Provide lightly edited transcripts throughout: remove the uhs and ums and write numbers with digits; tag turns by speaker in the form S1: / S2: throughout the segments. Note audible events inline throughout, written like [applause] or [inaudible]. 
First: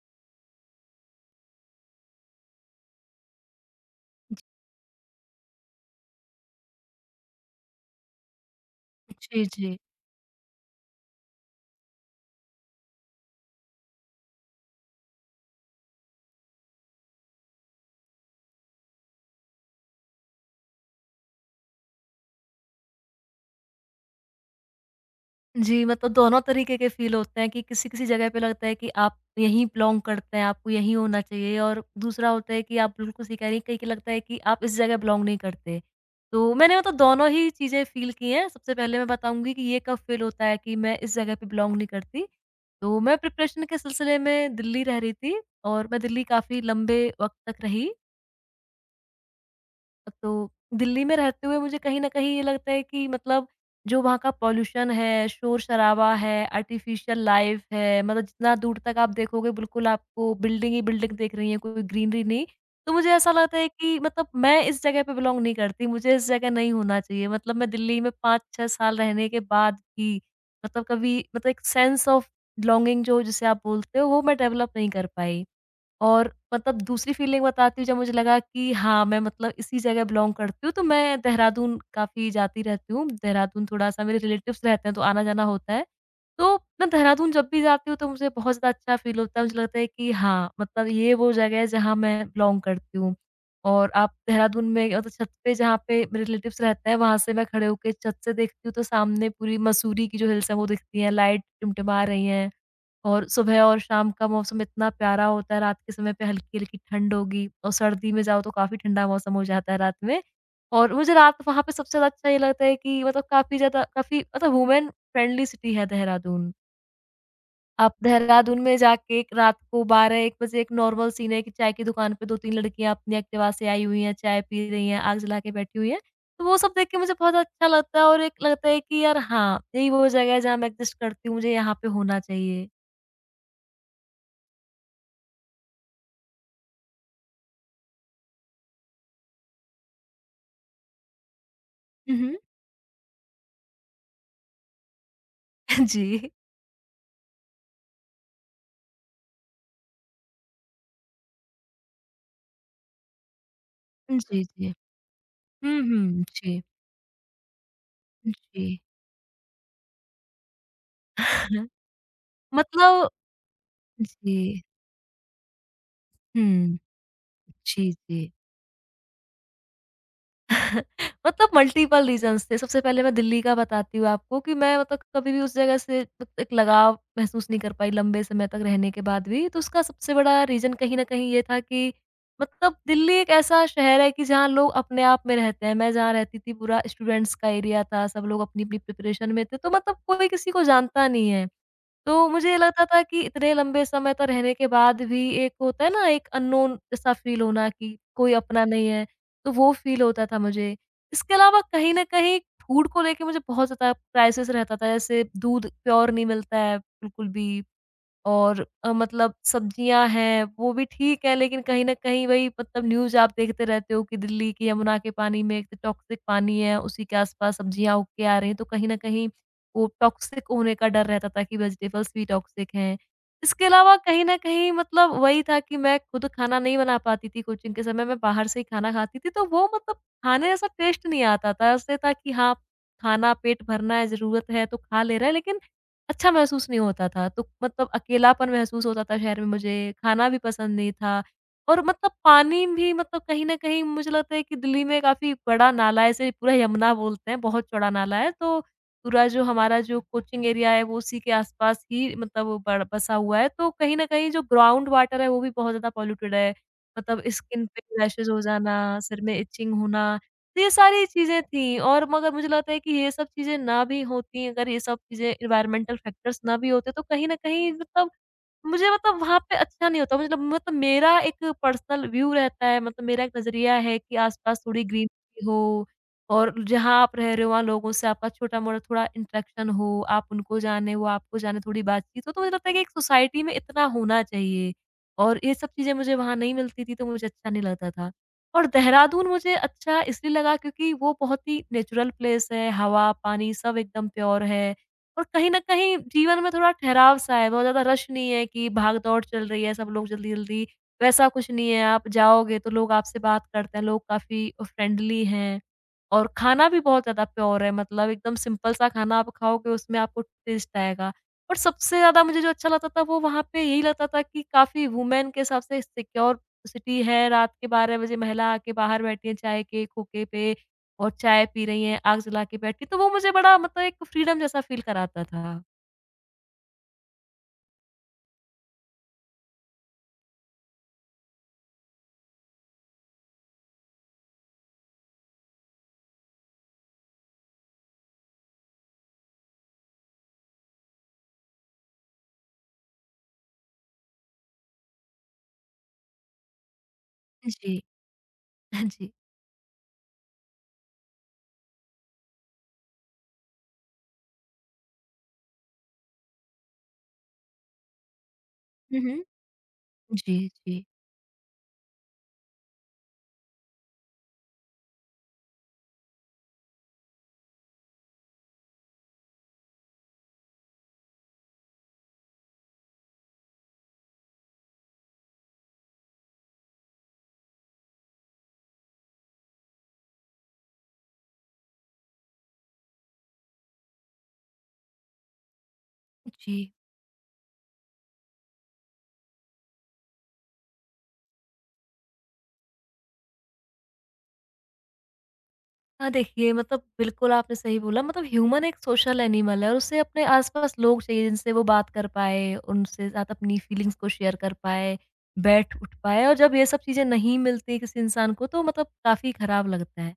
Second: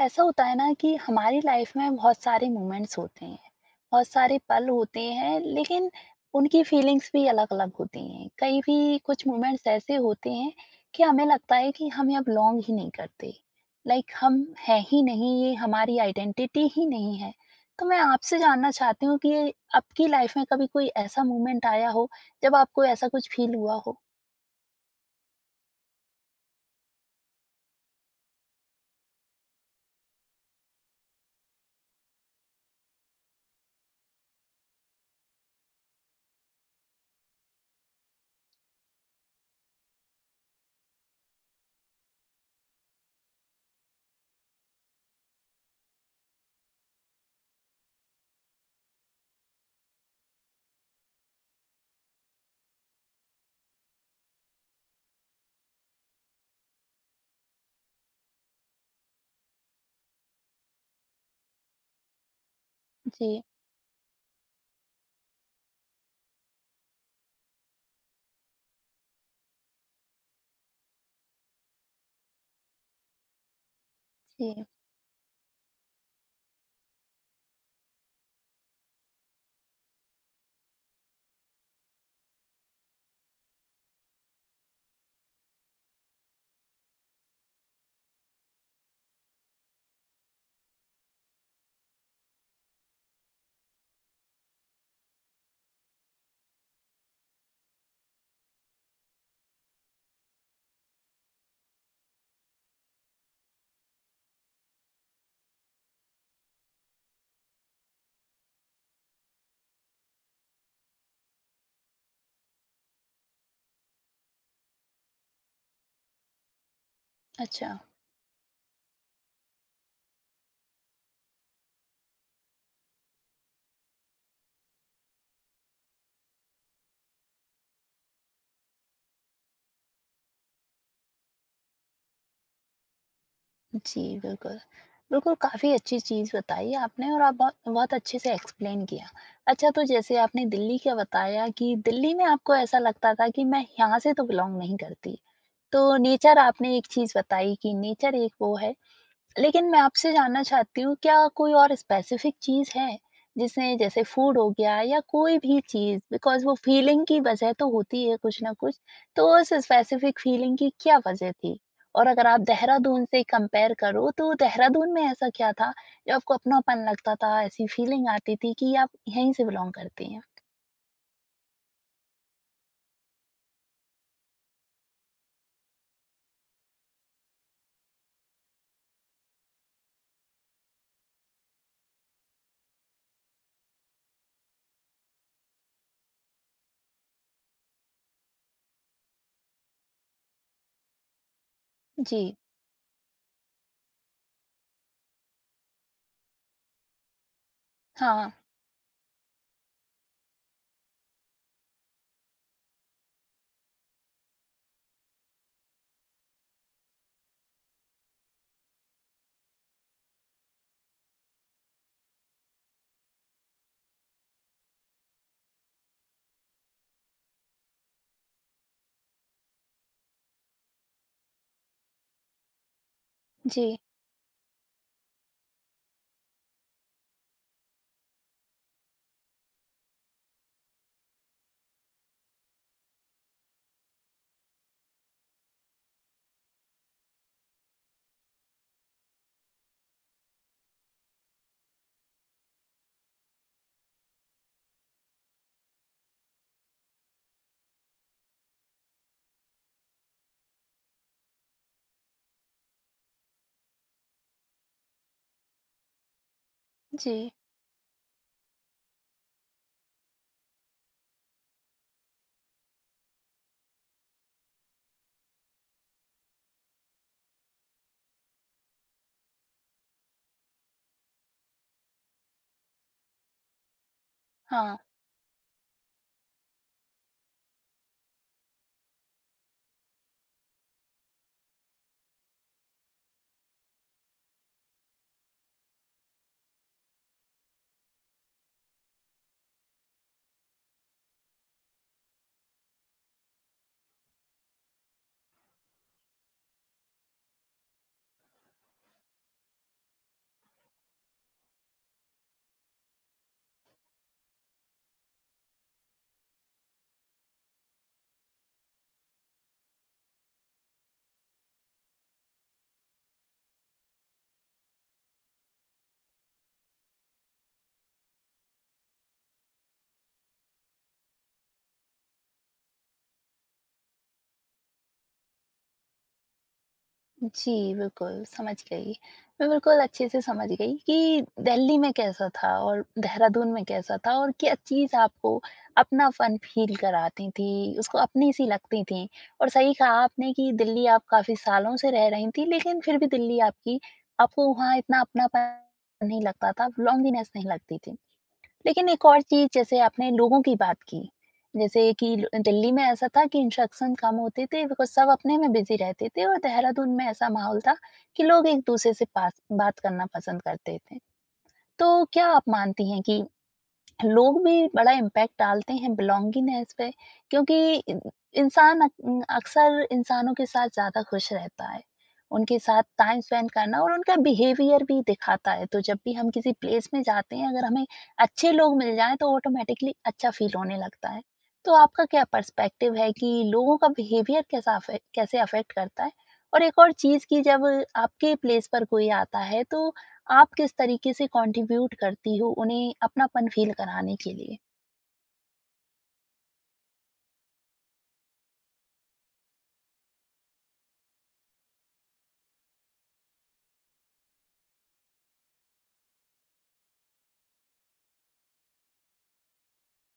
S1: ऐसा होता है ना कि हमारी लाइफ में बहुत सारे मोमेंट्स होते हैं, बहुत सारे पल होते हैं, लेकिन उनकी फीलिंग्स भी अलग अलग होती हैं। कई भी कुछ
S2: जी,
S1: मोमेंट्स
S2: जी।
S1: ऐसे होते हैं कि हमें लगता है कि हम ये अब लॉन्ग ही नहीं करते, लाइक हम हैं ही नहीं, ये हमारी आइडेंटिटी ही नहीं है। तो मैं आपसे जानना चाहती हूँ कि ये आपकी लाइफ में कभी कोई ऐसा मोमेंट आया हो जब आपको ऐसा कुछ फील हुआ हो।
S2: जी, मतलब दोनों तरीके के फ़ील होते हैं कि किसी-किसी जगह पे लगता है कि आप यहीं बिलॉन्ग करते हैं, आपको यहीं होना चाहिए और दूसरा होता है कि आप बिल्कुल सही कह रही हैं, कहीं-कहीं लगता है कि आप इस जगह बिलॉन्ग नहीं करते। तो मैंने मतलब दोनों ही चीज़ें फ़ील की हैं। सबसे पहले मैं बताऊँगी कि ये कब फ़ील होता है कि मैं इस जगह पे बिलॉन्ग नहीं करती। तो मैं प्रिपरेशन के सिलसिले में दिल्ली रह रही थी और मैं दिल्ली काफ़ी लंबे वक़्त तक रही। तो दिल्ली में रहते हुए मुझे कहीं न कहीं ये लगता है कि मतलब जो वहाँ का पॉल्यूशन है, शोर-शराबा है, आर्टिफ़िशियल लाइफ़ है, मतलब जितना दूर तक आप देखोगे बिल्कुल आपको बिल्डिंग ही बिल्डिंग दिख रही है, कोई ग्रीनरी नहीं। तो मुझे ऐसा
S1: जी।
S2: लगता है कि मतलब मैं इस जगह पे बिलॉन्ग नहीं करती, मुझे इस जगह नहीं होना चाहिए। मतलब मैं दिल्ली में 5-6 साल रहने के बाद भी मतलब कभी मतलब एक सेंस ऑफ बिलॉन्गिंग जो जिसे आप बोलते हो, वो मैं
S1: जी।
S2: डेवलप नहीं कर पाई। और मतलब दूसरी फीलिंग बताती हूँ जब मुझे लगा कि हाँ, मैं मतलब इसी जगह बिलॉन्ग करती हूँ, तो मैं देहरादून काफ़ी जाती रहती हूँ। देहरादून थोड़ा-सा मेरे रिलेटिव्स रहते हैं, तो आना-जाना होता है। तो मैं देहरादून जब भी जाती हूँ, तो मुझे बहुत ज़्यादा अच्छा फ़ील होता है। मुझे लगता है कि हाँ, मतलब ये वो जगह है जहाँ मैं बिलॉन्ग करती हूँ। और आप देहरादून में मतलब छत पे जहाँ पे मेरे रिलेटिव्स रहते हैं, वहाँ से मैं खड़े होके छत से देखती हूँ, तो सामने पूरी मसूरी की जो हिल्स हैं, वो दिखती हैं, लाइट टिमटिमा रही हैं। और सुबह और शाम का मौसम इतना प्यारा होता है, रात के समय पे हल्की-हल्की ठंड होगी और सर्दी में जाओ तो काफ़ी ठंडा मौसम हो जाता है रात में। और मुझे रात वहाँ पे सबसे ज़्यादा अच्छा ये लगता है कि मतलब काफ़ी ज़्यादा काफ़ी मतलब वुमेन फ्रेंडली सिटी है देहरादून।
S1: अच्छा।
S2: आप देहरादून में जाके एक रात को 12-1 बजे एक नॉर्मल सीन है कि चाय की दुकान पे 2-3 लड़कियाँ अपनी एक्टिवा से आई हुई हैं, चाय पी रही हैं, आग जला के बैठी हुई हैं। तो वो सब देख के मुझे बहुत अच्छा लगता है और एक लगता है कि यार हाँ, यही वो जगह है जहाँ मैं एग्ज़िस्ट करती हूँ, मुझे यहाँ पे होना चाहिए।
S1: जी, बिल्कुल। बिल्कुल, काफ़ी अच्छी चीज़ बताई आपने और आप बहुत बहुत अच्छे से एक्सप्लेन किया। अच्छा, तो जैसे आपने दिल्ली का बताया कि दिल्ली
S2: हुँ,
S1: में
S2: हुँ।
S1: आपको ऐसा लगता था कि मैं यहाँ से तो बिलॉन्ग नहीं करती। तो
S2: जी।
S1: नेचर, आपने एक चीज़ बताई कि नेचर एक वो है, लेकिन मैं आपसे जानना चाहती हूँ क्या कोई और स्पेसिफिक चीज़ है? जिसने, जैसे फूड
S2: जी,
S1: हो
S2: जी।
S1: गया या कोई भी
S2: हुँ,
S1: चीज़,
S2: हुँ।
S1: बिकॉज़ वो
S2: जी,
S1: फीलिंग की वज़ह तो होती है कुछ ना
S2: जी।
S1: कुछ। तो उस स्पेसिफिक फीलिंग की क्या वज़ह थी?
S2: [laughs]
S1: और अगर आप देहरादून
S2: मतलब
S1: से कंपेयर करो, तो
S2: जी।
S1: देहरादून में ऐसा क्या था जो आपको
S2: हुँ।
S1: अपनापन लगता था, ऐसी
S2: जी,
S1: फीलिंग
S2: जी।
S1: आती थी कि आप यहीं से बिलॉन्ग करती हैं?
S2: मतलब मल्टीपल रीज़न्स थे। सबसे पहले मैं दिल्ली का बताती हूँ आपको कि मैं मतलब कभी भी उस जगह से मतलब एक लगाव महसूस नहीं कर पाई लंबे समय तक रहने के बाद भी। तो उसका सबसे बड़ा रीज़न कहीं न कहीं ये था कि मतलब दिल्ली एक ऐसा शहर है कि जहाँ लोग अपने आप में रहते हैं। मैं जहाँ रहती थी पूरा स्टूडेंट्स का एरिया था। सब लोग अपनी-अपनी प्रिपरेशन में थे। तो मतलब कोई किसी को जानता नहीं है।
S1: जी।
S2: तो मुझे लगता था कि इतने लंबे समय तक रहने के बाद भी एक होता है ना एक अननोन जैसा फ़ील होना कि
S1: हाँ।
S2: कोई अपना नहीं है, तो वो फ़ील होता था मुझे। इसके अलावा कहीं न कहीं फूड को लेके मुझे बहुत ज़्यादा क्राइसिस रहता था, जैसे दूध प्योर नहीं मिलता है बिल्कुल भी। मतलब सब्जियाँ हैं, वो भी ठीक है, लेकिन कहीं न कहीं वही मतलब न्यूज़ आप देखते रहते हो कि दिल्ली की यमुना के पानी में एक तो टॉक्सिक पानी है, उसी के आस-पास सब्जियाँ उग के आ रही हैं, तो कहीं न कहीं वो टॉक्सिक होने का डर रहता था कि वेजिटेबल्स भी टॉक्सिक हैं। इसके
S1: जी,
S2: अलावा कहीं न कहीं मतलब वही था कि मैं खुद खाना नहीं बना पाती थी कोचिंग के समय, मैं बाहर से ही खाना खाती थी, तो वो मतलब खाने जैसा टेस्ट नहीं आता था। ऐसे था कि हाँ, खाना पेट भरना है, ज़रूरत है तो खा ले रहे हैं, लेकिन अच्छा महसूस नहीं होता था, तो मतलब अकेलापन महसूस होता था शहर में मुझे, खाना भी पसंद नहीं था और मतलब पानी भी मतलब कहीं न कहीं मुझे लगता है कि दिल्ली में काफ़ी बड़ा नाला है, इसे पूरा यमुना बोलते हैं, बहुत चौड़ा नाला है, तो पूरा जो हमारा जो कोचिंग एरिया है, वो उसी के आस-पास ही मतलब वो बड़ बसा हुआ है, तो कहीं न कहीं जो ग्राउंड वाटर है, वो भी बहुत ज़्यादा पॉल्यूटेड है।
S1: जी।
S2: मतलब स्किन पे रैशेज़ हो जाना, सिर में इचिंग होना तो ये सारी चीज़ें थी और मगर मुझे लगता है कि ये सब चीज़ें ना भी होती अगर ये सब चीज़ें एनवायरमेंटल फैक्टर्स ना भी होते तो कहीं न कहीं मतलब मुझे मतलब वहाँ पे अच्छा नहीं होता मतलब मेरा एक पर्सनल व्यू रहता है मतलब मेरा एक नज़रिया है कि आस-पास
S1: हाँ।
S2: थोड़ी ग्रीनरी हो और जहाँ आप रह रहे हो वहाँ लोगों से आपका छोटा-मोटा थोड़ा इंटरेक्शन हो, आप उनको जाने, वो आपको जाने, थोड़ी बातचीत हो, तो मुझे लगता है कि एक सोसाइटी में इतना होना चाहिए और ये सब चीज़ें मुझे वहाँ नहीं मिलती थी तो मुझे अच्छा नहीं लगता था। और देहरादून मुझे अच्छा इसलिए लगा क्योंकि वो बहुत ही नेचुरल प्लेस है, हवा, पानी सब एकदम प्योर है। और कहीं न कहीं जीवन में थोड़ा ठहराव सा है, बहुत ज़्यादा रश नहीं है कि भाग-दौड़ चल रही है, सब लोग जल्दी-जल्दी, वैसा कुछ नहीं है। आप जाओगे तो लोग आपसे बात करते हैं, लोग काफ़ी फ्रेंडली हैं और खाना भी बहुत ज़्यादा प्योर है, मतलब एकदम सिंपल सा खाना आप खाओगे, उसमें आपको टेस्ट आएगा। और सबसे ज़्यादा मुझे जो अच्छा लगता था, वो वहाँ पे यही लगता था कि काफ़ी वुमेन के हिसाब से सिक्योर सिटी है, रात के 12 बजे महिला आके बाहर बैठी है चाय के खोके पे। और चाय पी रही हैं, आग जला के बैठ के, तो वो मुझे बड़ा मतलब एक फ्रीडम जैसा फ़ील कराता था।
S1: जी, बिल्कुल, समझ गई। मैं बिल्कुल अच्छे से समझ गई कि दिल्ली में कैसा था और देहरादून में कैसा था और क्या चीज़ आपको अपनापन फ़ील कराती थी, उसको अपनी-सी लगती थी। और सही कहा आपने कि दिल्ली आप काफ़ी सालों से रह रही थीं, लेकिन फिर भी दिल्ली आपकी, आपको वहाँ इतना अपनापन नहीं लगता था, लॉन्लीनेस नहीं
S2: जी।
S1: लगती थी।
S2: [laughs] हाँ
S1: लेकिन एक
S2: जी।
S1: और चीज़, जैसे आपने लोगों की बात की, जैसे कि ल दिल्ली में ऐसा था कि इंस्ट्रक्शन कम होते थे बिकॉज़ सब अपने में बिज़ी रहते थे और देहरादून में ऐसा माहौल था कि लोग एक-दूसरे
S2: हुँ,
S1: से
S2: हुँ।
S1: पास बात करना
S2: जी,
S1: पसंद करते
S2: जी।
S1: थे। तो क्या आप मानती हैं कि लोग भी बड़ा इम्पैक्ट डालते हैं बिलोंगिंगनेस पे? क्योंकि इन- इंसान अक्सर इंसानों के साथ ज़्यादा खुश रहता है। उनके साथ टाइम स्पेंड करना और उनका बिहेवियर भी दिखाता है। तो जब भी हम किसी प्लेस में जाते हैं, अगर हमें अच्छे लोग मिल जाएँ तो ऑटोमैटिकली अच्छा फ़ील होने लगता है। तो आपका क्या पर्सपेक्टिव है कि लोगों का बिहेवियर कैसा अफे कैसे अफ़ेक्ट करता है? और
S2: जी।
S1: एक और चीज़ कि जब आपके प्लेस पर कोई आता है तो आप किस तरीके से कंट्रीब्यूट करती हो उन्हें अपनापन फील कराने के लिए?
S2: हाँ, देखिए मतलब बिल्कुल आपने सही बोला मतलब ह्यूमन एक सोशल एनिमल है और उसे अपने आस-पास लोग चाहिए जिनसे वो बात कर पाए, उनसे साथ अपनी फीलिंग्स को शेयर कर पाए, बैठ उठ पाए और जब ये सब चीज़ें नहीं मिलती किसी इंसान को तो मतलब काफ़ी ख़राब लगता है।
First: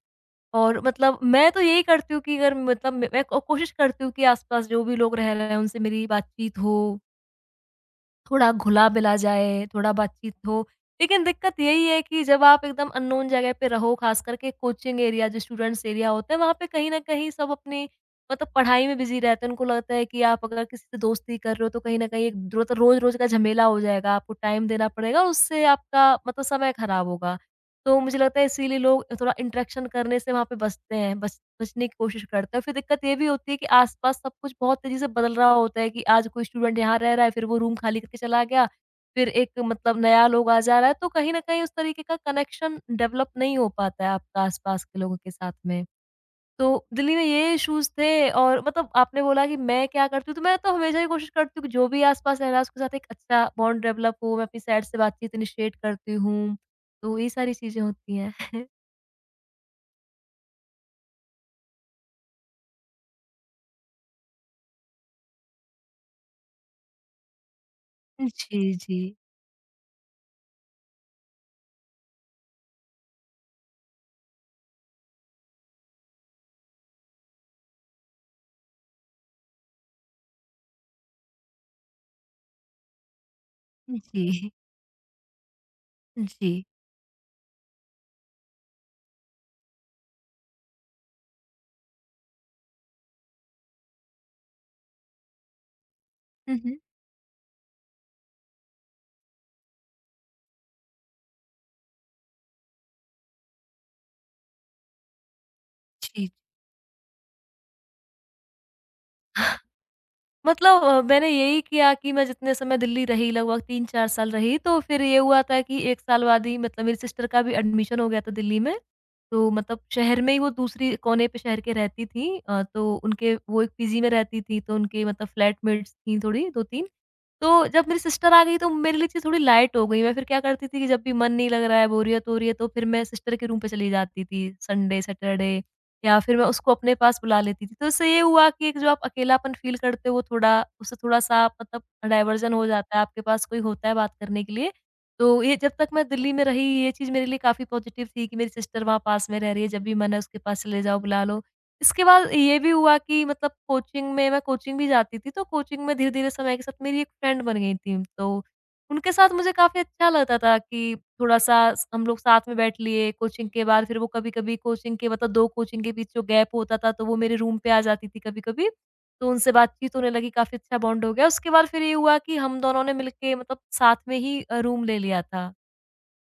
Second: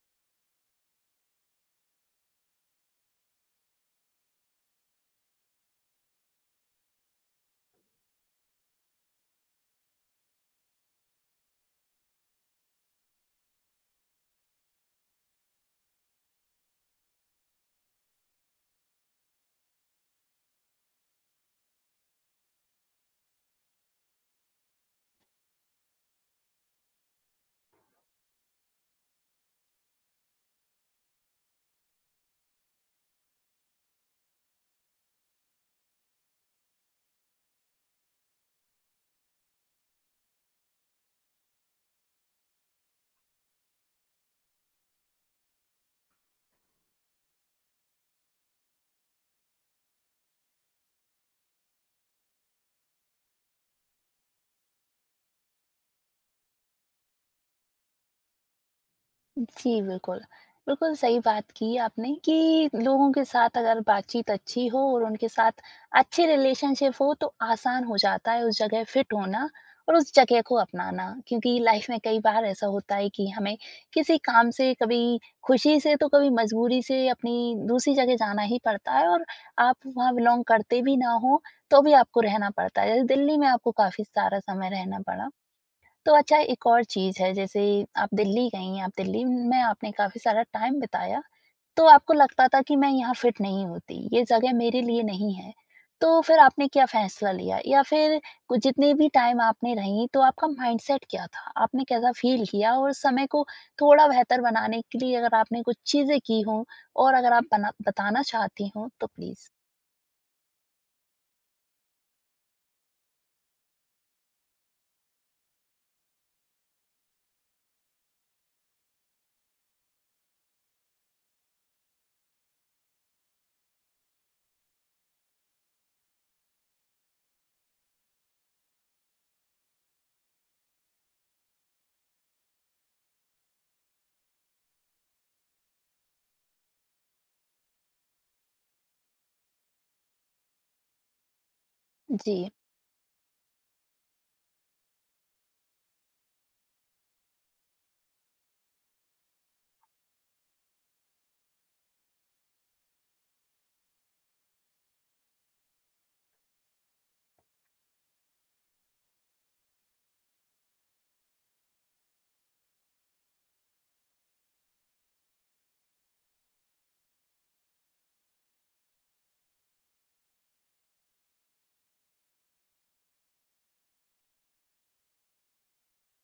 S2: और मतलब मैं तो यही करती हूँ कि अगर मतलब मैं को कोशिश करती हूँ कि आस-पास जो भी लोग रह रहे हैं उनसे मेरी बातचीत हो। थोड़ा घुला-मिला जाए, थोड़ा बातचीत हो। लेकिन दिक्कत यही है कि जब आप एकदम अननोन जगह पे रहो, ख़ास करके कोचिंग एरिया जो स्टूडेंट्स एरिया होता है, वहाँ पे कहीं न कहीं सब अपनी मतलब पढ़ाई में बिज़ी रहते हैं। उनको लगता है कि आप अगर किसी से दोस्ती कर रहे हो, तो कहीं न कहीं एक रोत रोज़-रोज़ का झमेला हो जाएगा, आपको टाइम देना पड़ेगा, और उससे आपका मतलब समय ख़राब होगा। तो मुझे लगता है इसीलिए लोग थोड़ा इंटरेक्शन करने से वहाँ पे बचते हैं, बच बचने की कोशिश करते हैं। फिर दिक्कत ये भी होती है कि आस-पास सब कुछ बहुत तेज़ी से बदल रहा होता है कि आज कोई स्टूडेंट यहाँ रह रहा है, फिर वो रूम खाली करके चला गया, फिर एक मतलब नया लोग आ जा रहा है, तो कहीं न कहीं उस तरीके का कनेक्शन डेवलप नहीं हो पाता है आपका आस-पास के लोगों के साथ में। तो दिल्ली में ये इश्यूज़ थे और मतलब आपने बोला कि मैं क्या करती हूँ, तो मैं तो हमेशा ही कोशिश करती हूँ कि जो भी आस-पास रह रहा है उसके साथ एक अच्छा बॉन्ड डेवलप हो, मैं अपनी साइड से बातचीत इनिशिएट करती हूँ। तो ये सारी चीज़ें होती हैं। [laughs]
S1: जी, बिल्कुल। बिल्कुल सही बात की आपने कि लोगों के साथ अगर बातचीत अच्छी हो और उनके साथ अच्छे रिलेशनशिप हो तो आसान हो जाता है उस
S2: जी,
S1: जगह
S2: जी।
S1: फिट होना और उस जगह को अपनाना। क्योंकि लाइफ़ में कई बार ऐसा होता है कि हमें किसी काम से कभी खुशी से तो कभी मजबूरी से अपनी दूसरी जगह जाना ही पड़ता है और आप वहाँ बिलॉन्ग करते भी ना हो, तो भी आपको रहना पड़ता है। जैसे दिल्ली में आपको काफ़ी सारा
S2: जी।
S1: समय रहना पड़ा। तो अच्छा,
S2: जी।
S1: एक और चीज़ है, जैसे आप दिल्ली गई हैं, आप दिल्ली में आपने काफ़ी सारा टाइम बिताया, तो आपको लगता था कि मैं यहाँ फिट नहीं होती, ये जगह मेरे लिए नहीं है। तो फिर
S2: हुँ,
S1: आपने
S2: हुँ।
S1: क्या फैसला लिया? या फिर कु जितने भी टाइम आपने रहीं तो आपका माइंडसेट क्या था? आपने कैसा फ़ील किया? और समय को थोड़ा बेहतर बनाने के लिए अगर आपने कुछ चीज़ें
S2: जी।
S1: की हों और अगर आप बना बताना चाहती हों तो प्लीज़?
S2: मैंने यही किया कि मैं जितने समय दिल्ली रही लगभग 3-4 साल रही, तो फिर ये हुआ था कि 1 साल बाद ही मतलब मेरी सिस्टर का भी एडमिशन हो गया था दिल्ली में। तो मतलब शहर में ही वो दूसरी कोने पे शहर के रहती थीं तो उनके वो एक पीजी में रहती थीं, तो उनके मतलब फ्लैटमेट्स थीं थोड़ी 2-3। तो जब मेरी सिस्टर आ गई तो मेरे लिए चीज़ थोड़ी लाइट हो गई। मैं फिर क्या करती थी कि जब भी मन नहीं लग रहा है, बोरियत हो रही है, तो फिर मैं सिस्टर के रूम पे चली जाती थी संडे, सैटरडे। या फिर मैं उसको अपने पास बुला लेती थी। तो इससे ये हुआ कि एक जो आप अकेलापन फ़ील करते हो थोड़ा, उससे थोड़ा-सा मतलब
S1: जी।
S2: डाइवर्जन हो जाता है, आपके पास कोई होता है बात करने के लिए। तो ये जब तक मैं दिल्ली में रही ये चीज़ मेरे लिए काफ़ी पॉज़िटिव थी कि मेरी सिस्टर वहाँ पास में रह रही है, जब भी मन है उसके पास चले जाओ, बुला लो। इसके बाद ये भी हुआ कि मतलब कोचिंग में मैं कोचिंग भी जाती थी, तो कोचिंग में धीरे-धीरे समय के साथ मेरी एक फ्रेंड बन गई थी। तो उनके साथ मुझे काफ़ी अच्छा लगता था कि थोड़ा-सा स हम लोग साथ में बैठ लिए, कोचिंग के बाद फिर वो कभी-कभी कोचिंग के 2 कोचिंग के बीच जो गैप होता था, तो वो मेरे रूम पे आ जाती थी कभी-कभी। तो उनसे बातचीत होने लगी, काफ़ी अच्छा बॉन्ड हो गया। उसके बाद फिर ये हुआ कि हम दोनों ने मिलके साथ में ही रूम ले लिया था।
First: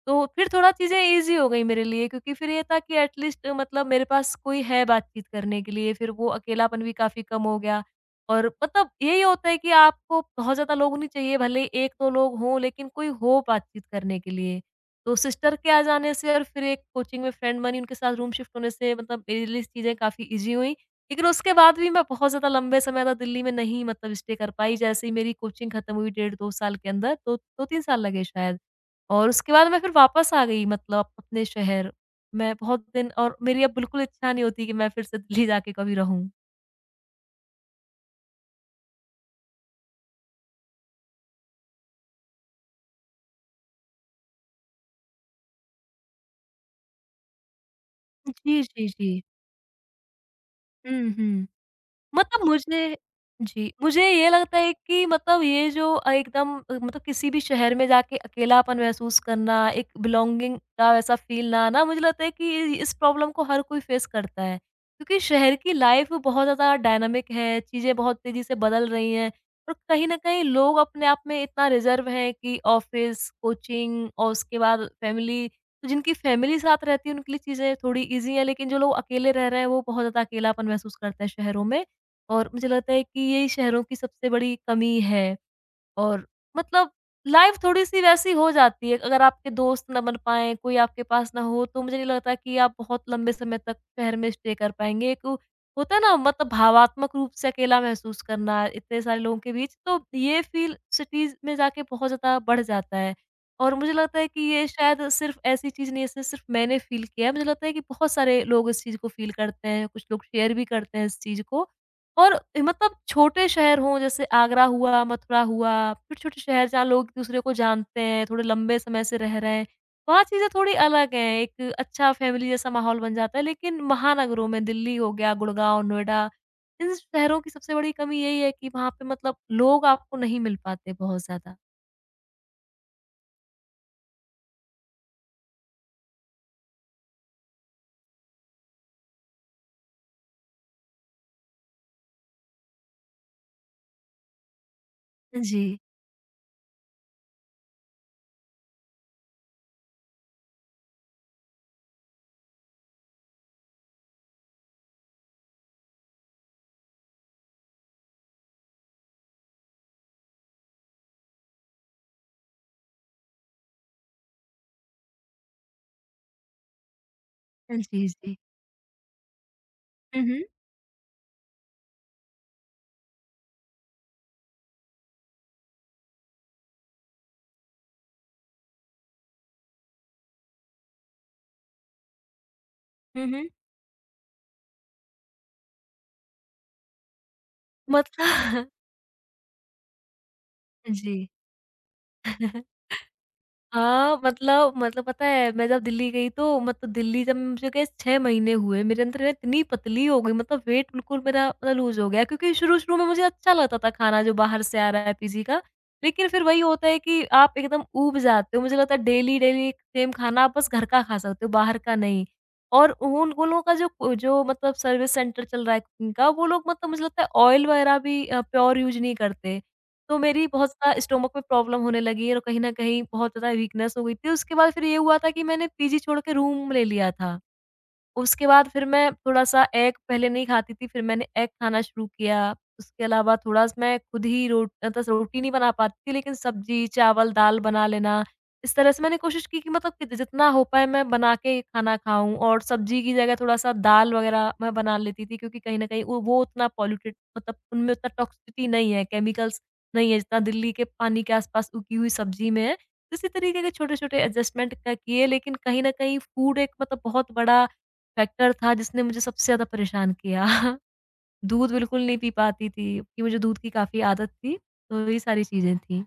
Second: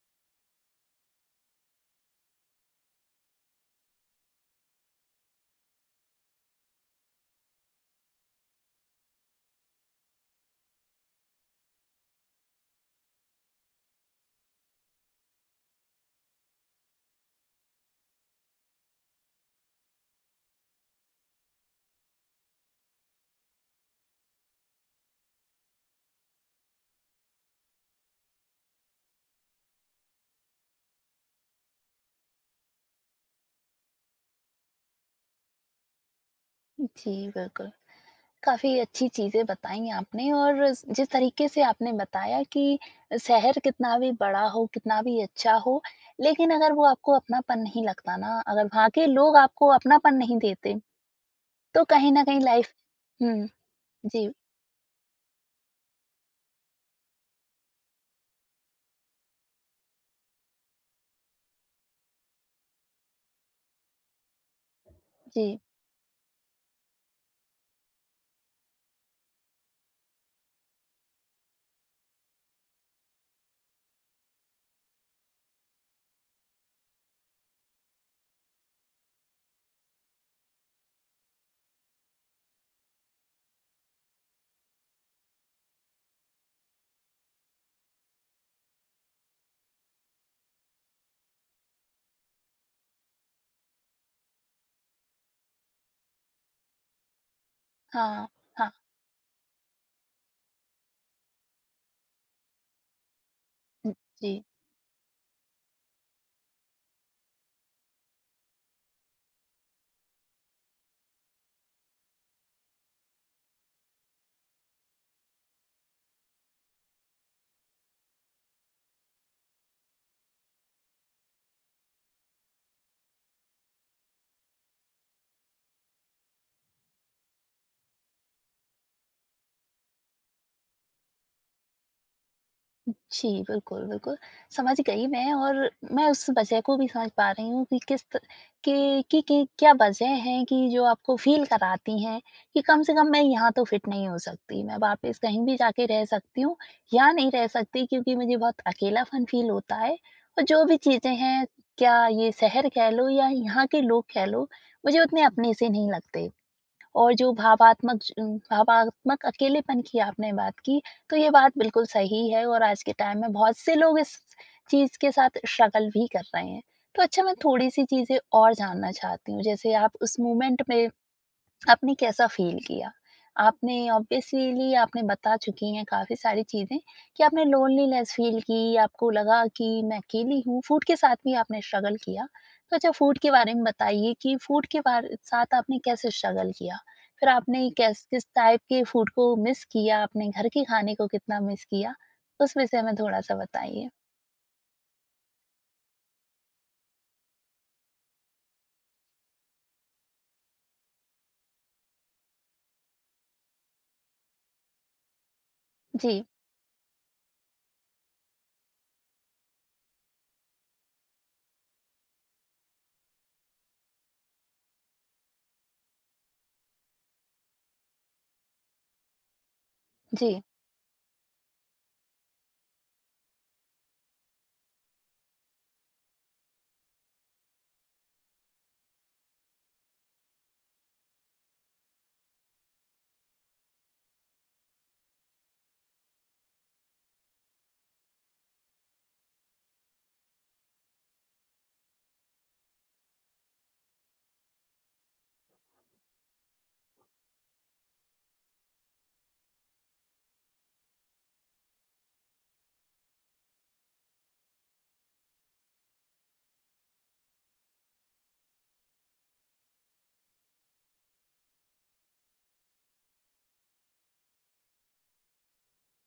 S2: तो फिर थोड़ा चीज़ें ईज़ी हो गई मेरे लिए क्योंकि फिर ये था कि एट लीस्ट मेरे पास कोई है बातचीत करने के लिए, फिर वो अकेलापन भी काफ़ी कम हो गया। और यही होता है कि आपको बहुत ज़्यादा लोग नहीं चाहिए, भले 1-2 लोग हों, लेकिन कोई हो बातचीत करने के लिए। तो सिस्टर के आ जाने से और फिर एक कोचिंग में फ्रेंड बनी, उनके साथ रूम शिफ्ट होने से मेरे लिए चीज़ें काफ़ी ईज़ी हुईं। लेकिन उसके बाद भी मैं बहुत ज़्यादा लंबे समय तक दिल्ली में नहीं स्टे कर पाई। जैसे ही मेरी कोचिंग खत्म हुई डेढ़ 2 साल के अंदर, तो दो 2-3 साल लगे शायद। और उसके बाद मैं फिर वापस आ गई अपने शहर। मैं बहुत दिन और मेरी अब बिल्कुल इच्छा नहीं होती कि मैं फिर से दिल्ली जाके कभी रहूँ।
S1: जी, बिल्कुल। काफ़ी अच्छी चीज़ें बताई आपने और जिस तरीके से आपने बताया कि शहर कितना भी बड़ा हो, कितना भी अच्छा हो, लेकिन अगर वो आपको अपनापन नहीं लगता ना,
S2: जी,
S1: अगर
S2: जी,
S1: वहाँ के
S2: जी।
S1: लोग आपको अपनापन नहीं देते,
S2: हुँ, हुँ।
S1: तो कहीं न कहीं
S2: मतलब
S1: लाइफ।
S2: मुझे
S1: हुँ।
S2: जी, मुझे
S1: जी,
S2: ये लगता है कि ये जो एकदम किसी भी शहर में जाके अकेलापन महसूस करना, एक बिलॉन्गिंग का वैसा फ़ील ना आना, मुझे लगता है कि इस प्रॉब्लम को हर कोई फ़ेस करता है। क्योंकि शहर
S1: जी।
S2: की लाइफ़ बहुत ज़्यादा डायनामिक है, चीज़ें बहुत तेज़ी से बदल रही हैं। और कहीं न कहीं लोग अपने आप में इतना रिज़र्व हैं कि ऑफ़िस, कोचिंग और उसके बाद फैमिली, तो जिनकी फैमिली साथ रहती है, उनके लिए चीज़ें थोड़ी ईज़ी हैं, लेकिन जो लोग अकेले रह रहे हैं, वो बहुत ज़्यादा अकेलापन महसूस करते हैं शहरों में। और मुझे लगता है कि यही शहरों की सबसे बड़ी कमी है। और मतलब लाइफ थोड़ी-सी वैसी हो जाती है, अगर आपके दोस्त ना बन पाएँ, कोई आपके पास ना हो, तो मुझे नहीं लगता कि आप बहुत लंबे समय तक शहर में स्टे कर पाएँगे। एक होता है ना भावात्मक रूप से अकेला महसूस
S1: हाँ,
S2: करना
S1: हाँ।
S2: इतने सारे लोगों के बीच, तो ये फ़ील सिटीज़ में जाके बहुत ज़्यादा बढ़ जाता है। और
S1: हुँ।
S2: मुझे लगता है
S1: जी।
S2: कि ये शायद सिर्फ़ ऐसी चीज़ नहीं है, इसे सिर्फ़ मैंने फ़ील किया है, मुझे लगता है कि बहुत सारे लोग इस चीज़ को फ़ील करते हैं, कुछ लोग शेयर भी करते हैं इस चीज़ को। और छोटे शहर हों जैसे आगरा हुआ, मथुरा हुआ, छोटे-छोटे शहर जहाँ लोग एक-दूसरे को जानते हैं, थोड़े लंबे समय से रह रहे हैं, वहाँ चीज़ें थोड़ी अलग हैं, एक अच्छा फैमिली जैसा माहौल बन जाता है। लेकिन महानगरों में दिल्ली हो गया, गुड़गाँव, नोएडा, इन शहरों की सबसे बड़ी कमी यही है कि वहाँ पे लोग आपको नहीं मिल पाते बहुत ज़्यादा।
S1: जी, बिल्कुल, बिल्कुल, समझ गई मैं। और मैं उस वजह को भी समझ पा रही हूँ कि किस त कि क्या वजह है कि जो आपको फ़ील कराती हैं कि कम से कम मैं यहाँ तो फिट नहीं हो सकती, मैं वापस कहीं भी
S2: जी।
S1: जाके रह सकती हूँ, यहाँ नहीं रह सकती, क्योंकि मुझे बहुत अकेलापन फ़ील होता है और जो भी चीज़ें हैं, क्या ये शहर कह लो या यहाँ के लोग कह लो, मुझे उतने अपने से नहीं लगते। और जो भावात्मक अकेलेपन की आपने बात की, तो ये बात बिल्कुल सही है और आज के टाइम में बहुत से लोग इस चीज़ के साथ स्ट्रगल भी कर रहे हैं। तो अच्छा, मैं थोड़ी-सी
S2: जी,
S1: चीज़ें
S2: जी।
S1: और जानना चाहती हूँ, जैसे आप उस
S2: [laughs] हुँ, हुँ।
S1: मोमेंट में आपने कैसा फ़ील किया? आपने ऑब्वियसली आपने बता चुकी हैं काफ़ी सारी चीज़ें कि आपने लोनलीनेस फ़ील की, आपको लगा कि मैं अकेली हूँ, फूड के साथ भी आपने स्ट्रगल किया। तो अच्छा, फूड
S2: हुँ,
S1: के
S2: हुँ।
S1: बारे में बताइए कि फूड के बार साथ आपने कैसे स्ट्रगल किया? फिर आपने कैस किस टाइप
S2: मतलब
S1: के फूड को मिस किया? आपने घर के
S2: [laughs]
S1: खाने को
S2: जी।
S1: कितना मिस किया? उस विषय
S2: [laughs]
S1: में थोड़ा-सा बताइए?
S2: हाँ, पता है मैं जब दिल्ली गई तो दिल्ली जब मुझे गए 6 महीने हुए मेरे अंदर मैं इतनी पतली हो गई वेट बिल्कुल मेरा लूज़ हो गया क्योंकि शुरू-शुरू में मुझे अच्छा लगता था खाना जो बाहर से आ रहा है पीजी का।
S1: जी,
S2: लेकिन फिर वही होता है कि आप एकदम ऊब जाते हो, मुझे लगता है डेली-डेली सेम खाना आप बस घर का खा सकते हो बाहर का नहीं। और उन उन लोगों का जो जो सर्विस सेंटर चल रहा है कुकिंग का, वो लोग मुझे लगता है ऑयल वगैरह भी प्योर यूज़ नहीं करते। तो
S1: जी।
S2: मेरी बहुत ज़्यादा स्टोमक में प्रॉब्लम होने लगी है और कहीं न कहीं बहुत ज़्यादा वीकनेस हो गई थी। उसके बाद फिर ये हुआ था कि मैंने पीजी छोड़ के रूम ले लिया था। उसके बाद फिर मैं थोड़ा-सा एग पहले नहीं खाती थी, फिर मैंने एग खाना शुरू किया। उसके अलावा थोड़ा स मैं खुद ही रोट रोटी नहीं बना पाती थी, लेकिन सब्ज़ी, चावल, दाल बना लेना। इस तरह से मैंने कोशिश की कि कि जितना हो पाए मैं बना के खाना खाऊँ और सब्ज़ी की जगह थोड़ा-सा दाल वगैरह मैं बना लेती थी क्योंकि कहीं न कहीं वो उतना पॉल्यूटेड उनमें उतना टॉक्सिसिटी नहीं है, केमिकल्स नहीं है, जितना दिल्ली के पानी के आस-पास उगी हुई सब्ज़ी में है। तो इसी तरीके के छोटे-छोटे एडजस्टमेंट क किए, लेकिन कहीं न कहीं फूड एक बहुत बड़ा फैक्टर था जिसने मुझे सबसे ज़्यादा परेशान किया। [laughs] दूध बिल्कुल नहीं पी पाती थी क्योंकि मुझे दूध की काफ़ी आदत थी, तो ये सारी चीज़ें थी।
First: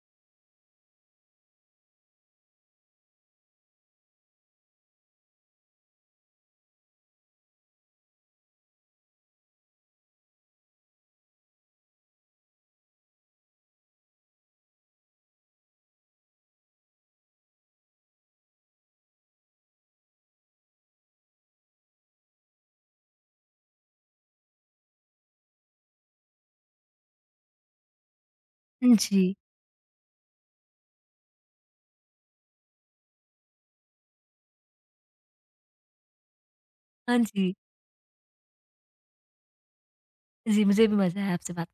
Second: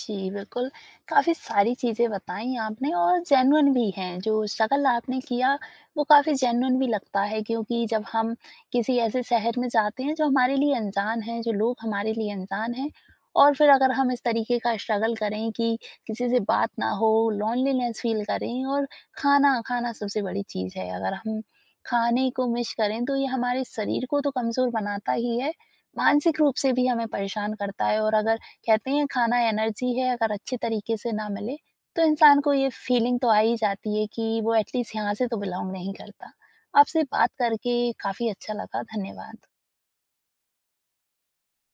S1: जी, बिल्कुल, काफ़ी सारी चीज़ें बताई आपने और जेन्युइन भी हैं, जो स्ट्रगल आपने किया वो काफ़ी जेन्युइन भी लगता है क्योंकि जब हम किसी ऐसे शहर में जाते हैं जो हमारे लिए अनजान है, जो लोग हमारे लिए अनजान हैं और फिर अगर हम इस तरीके का स्ट्रगल करें कि किसी से बात ना हो, लोनलीनेस फ़ील करें और खाना, खाना सबसे बड़ी चीज़ है। अगर हम खाने को मिस करें तो ये हमारे शरीर को तो कमज़ोर बनाता ही है, मानसिक रूप से भी हमें परेशान करता है और अगर कहते हैं
S2: जी।
S1: खाना एनर्जी है, अगर अच्छे तरीके से ना मिले तो इंसान को ये फीलिंग तो आ ही जाती है कि वो एटलीस्ट यहाँ से तो बिलोंग नहीं करता। आपसे
S2: हाँ
S1: बात
S2: जी।
S1: करके काफ़ी अच्छा लगा, धन्यवाद।
S2: जी, मुझे भी मज़ा आया आपसे बात